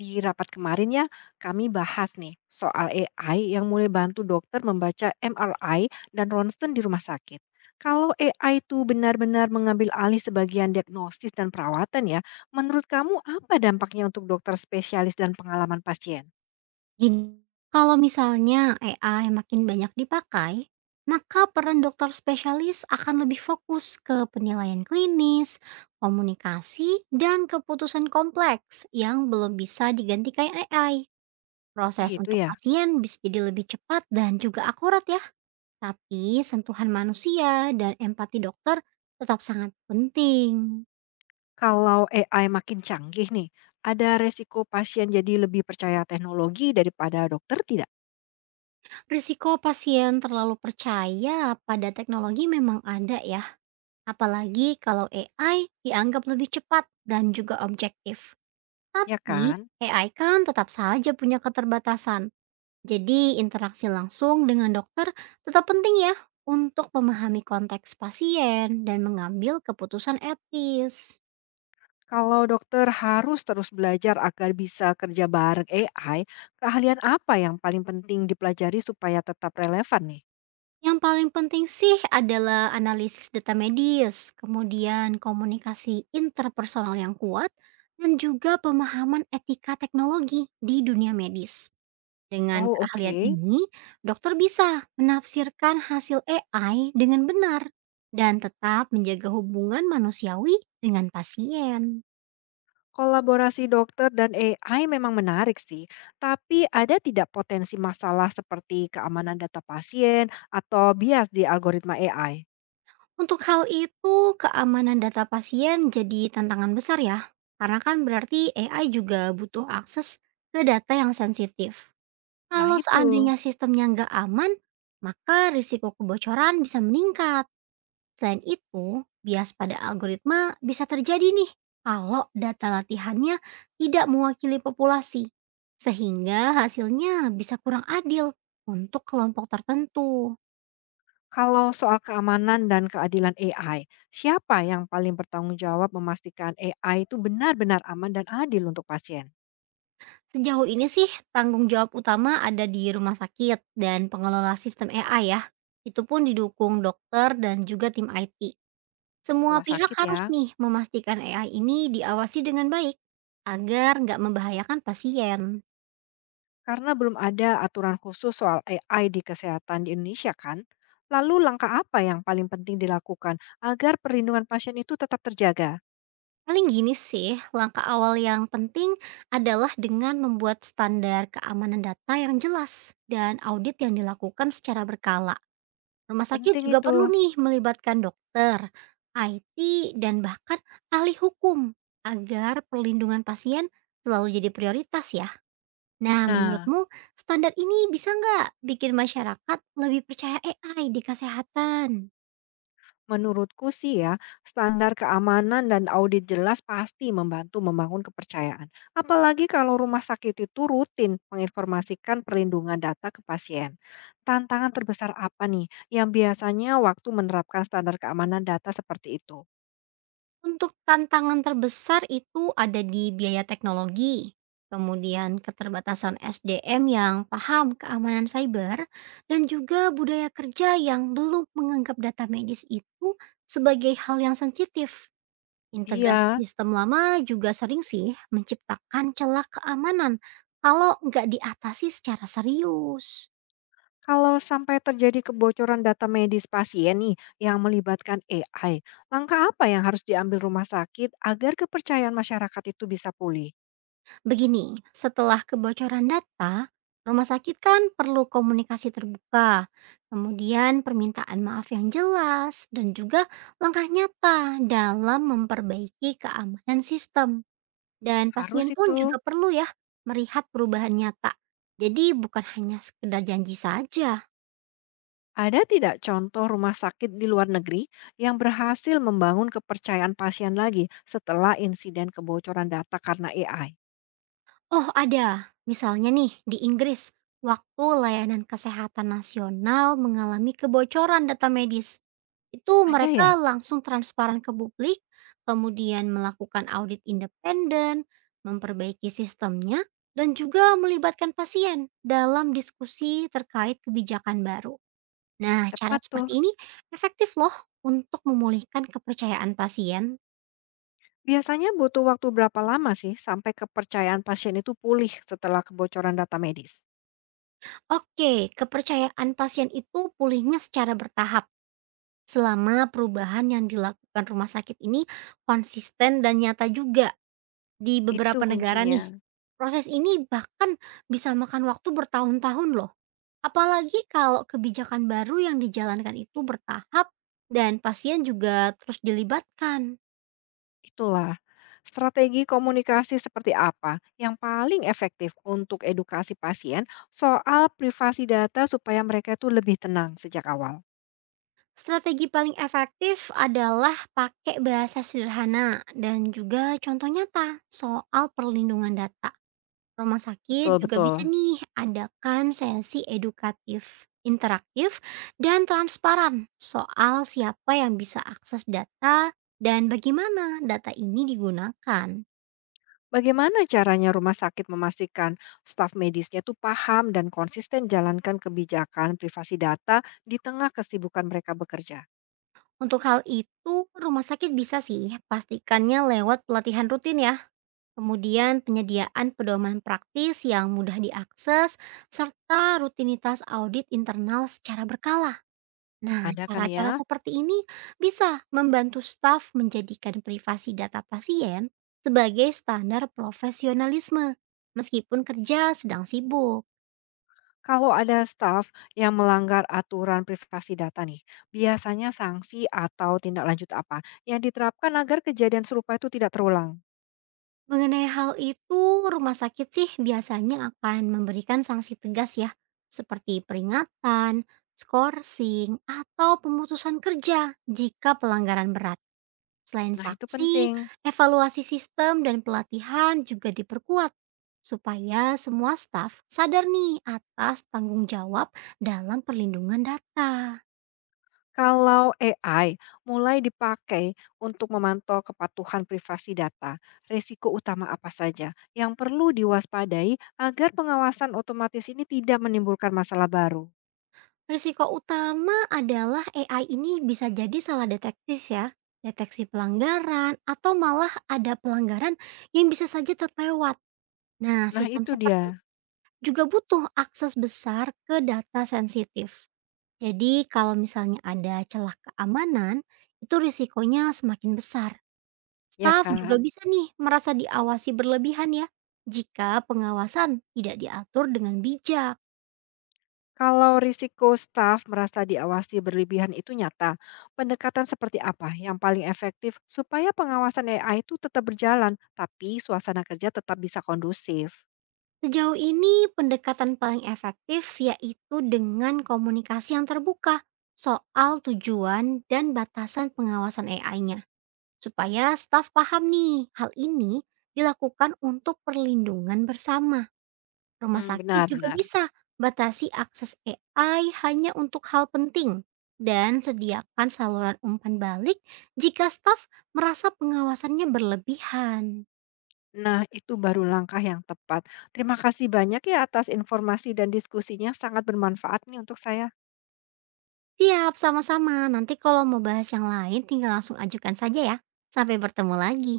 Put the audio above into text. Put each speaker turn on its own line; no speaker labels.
Di rapat kemarin ya, kami bahas nih soal AI yang mulai bantu dokter membaca MRI dan ronsen di rumah sakit. Kalau AI itu benar-benar mengambil alih sebagian diagnosis dan perawatan ya, menurut kamu apa dampaknya untuk dokter spesialis dan pengalaman pasien?
Gini, kalau misalnya AI makin banyak dipakai, maka peran dokter spesialis akan lebih fokus ke penilaian klinis, komunikasi, dan keputusan kompleks yang belum bisa digantikan AI. Proses
Begitu
untuk
ya.
pasien bisa jadi lebih cepat dan juga akurat ya. Tapi sentuhan manusia dan empati dokter tetap sangat penting.
Kalau AI makin canggih nih, ada resiko pasien jadi lebih percaya teknologi daripada dokter tidak?
Risiko pasien terlalu percaya pada teknologi memang ada ya. Apalagi kalau AI dianggap lebih cepat dan juga objektif.
Ya
Tapi
kan?
AI kan tetap saja punya keterbatasan. Jadi interaksi langsung dengan dokter tetap penting ya untuk memahami konteks pasien dan mengambil keputusan etis.
Kalau dokter harus terus belajar agar bisa kerja bareng AI, keahlian apa yang paling penting dipelajari supaya tetap relevan nih?
Yang paling penting sih adalah analisis data medis, kemudian komunikasi interpersonal yang kuat, dan juga pemahaman etika teknologi di dunia medis. Dengan
Oh
keahlian
oke,
ini, dokter bisa menafsirkan hasil AI dengan benar dan tetap menjaga hubungan manusiawi dengan pasien.
kolaborasi dokter dan AI memang menarik sih, tapi ada tidak potensi masalah seperti keamanan data pasien atau bias di algoritma AI?
Untuk hal itu, keamanan data pasien jadi tantangan besar ya, karena kan berarti AI juga butuh akses ke data yang sensitif.
Nah
Kalau
itu,
seandainya sistemnya nggak aman, maka risiko kebocoran bisa meningkat. Selain itu, bias pada algoritma bisa terjadi nih kalau data latihannya tidak mewakili populasi, sehingga hasilnya bisa kurang adil untuk kelompok tertentu.
kalau soal keamanan dan keadilan AI, siapa yang paling bertanggung jawab memastikan AI itu benar-benar aman dan adil untuk pasien?
Sejauh ini sih tanggung jawab utama ada di rumah sakit dan pengelola sistem AI ya. Itu pun didukung dokter dan juga tim IT. Semua
Rumah
pihak
sakit
harus
ya.
nih memastikan AI ini diawasi dengan baik agar nggak membahayakan pasien.
Karena belum ada aturan khusus soal AI di kesehatan di Indonesia kan? Lalu langkah apa yang paling penting dilakukan agar perlindungan pasien itu tetap terjaga?
Paling gini sih, langkah awal yang penting adalah dengan membuat standar keamanan data yang jelas dan audit yang dilakukan secara berkala. Rumah sakit
Penting
juga perlu
itu.
nih melibatkan dokter, IT, dan bahkan ahli hukum agar perlindungan pasien selalu jadi prioritas ya. Nah,
Nah,
menurutmu standar ini bisa nggak bikin masyarakat lebih percaya AI di kesehatan?
menurutku sih ya, standar keamanan dan audit jelas pasti membantu membangun kepercayaan. Apalagi kalau rumah sakit itu rutin menginformasikan perlindungan data ke pasien. Tantangan terbesar apa nih yang biasanya waktu menerapkan standar keamanan data seperti itu?
Untuk tantangan terbesar itu ada di biaya teknologi, kemudian keterbatasan SDM yang paham keamanan cyber, dan juga budaya kerja yang belum menganggap data medis itu sebagai hal yang sensitif. Integrasi
Iya.
sistem lama juga sering sih menciptakan celah keamanan kalau nggak diatasi secara serius.
Kalau sampai terjadi kebocoran data medis pasien nih yang melibatkan AI, langkah apa yang harus diambil rumah sakit agar kepercayaan masyarakat itu bisa pulih?
Begini, setelah kebocoran data, rumah sakit kan perlu komunikasi terbuka, kemudian permintaan maaf yang jelas, dan juga langkah nyata dalam memperbaiki keamanan sistem. Dan
Harus
pasien
itu.
pun juga perlu ya melihat perubahan nyata. Jadi bukan hanya sekedar janji saja.
Ada tidak contoh rumah sakit di luar negeri yang berhasil membangun kepercayaan pasien lagi setelah insiden kebocoran data karena AI?
Oh ada, misalnya nih di Inggris, waktu layanan kesehatan nasional mengalami kebocoran data medis. Itu
Ada
mereka
ya?
langsung transparan ke publik, kemudian melakukan audit independen, memperbaiki sistemnya, dan juga melibatkan pasien dalam diskusi terkait kebijakan baru. Nah, cara
Tepat tuh.
seperti ini efektif loh untuk memulihkan kepercayaan pasien.
Biasanya butuh waktu berapa lama sih sampai kepercayaan pasien itu pulih setelah kebocoran data medis?
Oke, kepercayaan pasien itu pulihnya secara bertahap. Selama perubahan yang dilakukan rumah sakit ini konsisten dan nyata juga di
Itu
beberapa negara
kuncinya.
nih, proses ini bahkan bisa makan waktu bertahun-tahun loh. Apalagi kalau kebijakan baru yang dijalankan itu bertahap dan pasien juga terus dilibatkan.
Itulah, strategi komunikasi seperti apa yang paling efektif untuk edukasi pasien soal privasi data supaya mereka itu lebih tenang sejak awal?
Strategi paling efektif adalah pakai bahasa sederhana dan juga contoh nyata soal perlindungan data. Rumah sakit
Betul,
juga bisa
betul.
nih adakan sesi edukatif, interaktif, dan transparan soal siapa yang bisa akses data dan bagaimana data ini digunakan.
Bagaimana caranya rumah sakit memastikan staf medisnya itu paham dan konsisten jalankan kebijakan privasi data di tengah kesibukan mereka bekerja?
Untuk hal itu, rumah sakit bisa sih pastikannya lewat pelatihan rutin ya. Kemudian penyediaan pedoman praktis yang mudah diakses serta rutinitas audit internal secara berkala. Nah,
Ada kan ya.
cara-cara seperti ini bisa membantu staf menjadikan privasi data pasien sebagai standar profesionalisme, meskipun kerja sedang sibuk.
Kalau ada staf yang melanggar aturan privasi data nih, biasanya sanksi atau tindak lanjut apa yang diterapkan agar kejadian serupa itu tidak terulang?
Mengenai hal itu, rumah sakit sih biasanya akan memberikan sanksi tegas ya, seperti peringatan, skorsing, atau pemutusan kerja jika pelanggaran berat. Selain
Nah, itu
saksi,
penting.
evaluasi sistem dan pelatihan juga diperkuat supaya semua staf sadar nih atas tanggung jawab dalam perlindungan data.
Kalau AI mulai dipakai untuk memantau kepatuhan privasi data, risiko utama apa saja yang perlu diwaspadai agar pengawasan otomatis ini tidak menimbulkan masalah baru?
Risiko utama adalah AI ini bisa jadi salah detektif ya, deteksi pelanggaran atau malah ada pelanggaran yang bisa saja terlewat. Nah,
Nah,
sistem
itu dia,
seperti juga butuh akses besar ke data sensitif. Jadi kalau misalnya ada celah keamanan, itu risikonya semakin besar.
ya
Staf juga
kan?
bisa nih merasa diawasi berlebihan ya, jika pengawasan tidak diatur dengan bijak.
Kalau risiko staf merasa diawasi berlebihan itu nyata, pendekatan seperti apa yang paling efektif supaya pengawasan AI itu tetap berjalan, tapi suasana kerja tetap bisa kondusif?
Sejauh ini pendekatan paling efektif yaitu dengan komunikasi yang terbuka soal tujuan dan batasan pengawasan AI-nya. Supaya staf paham nih, hal ini dilakukan untuk perlindungan bersama. Rumah
Hmm,
sakit juga
benar-benar.
bisa batasi akses AI hanya untuk hal penting dan sediakan saluran umpan balik jika staf merasa pengawasannya berlebihan.
Nah, itu baru langkah yang tepat. Terima kasih banyak ya atas informasi dan diskusinya, sangat bermanfaat nih untuk saya.
Siap, sama-sama. Nanti kalau mau bahas yang lain tinggal langsung ajukan saja ya. Sampai bertemu lagi.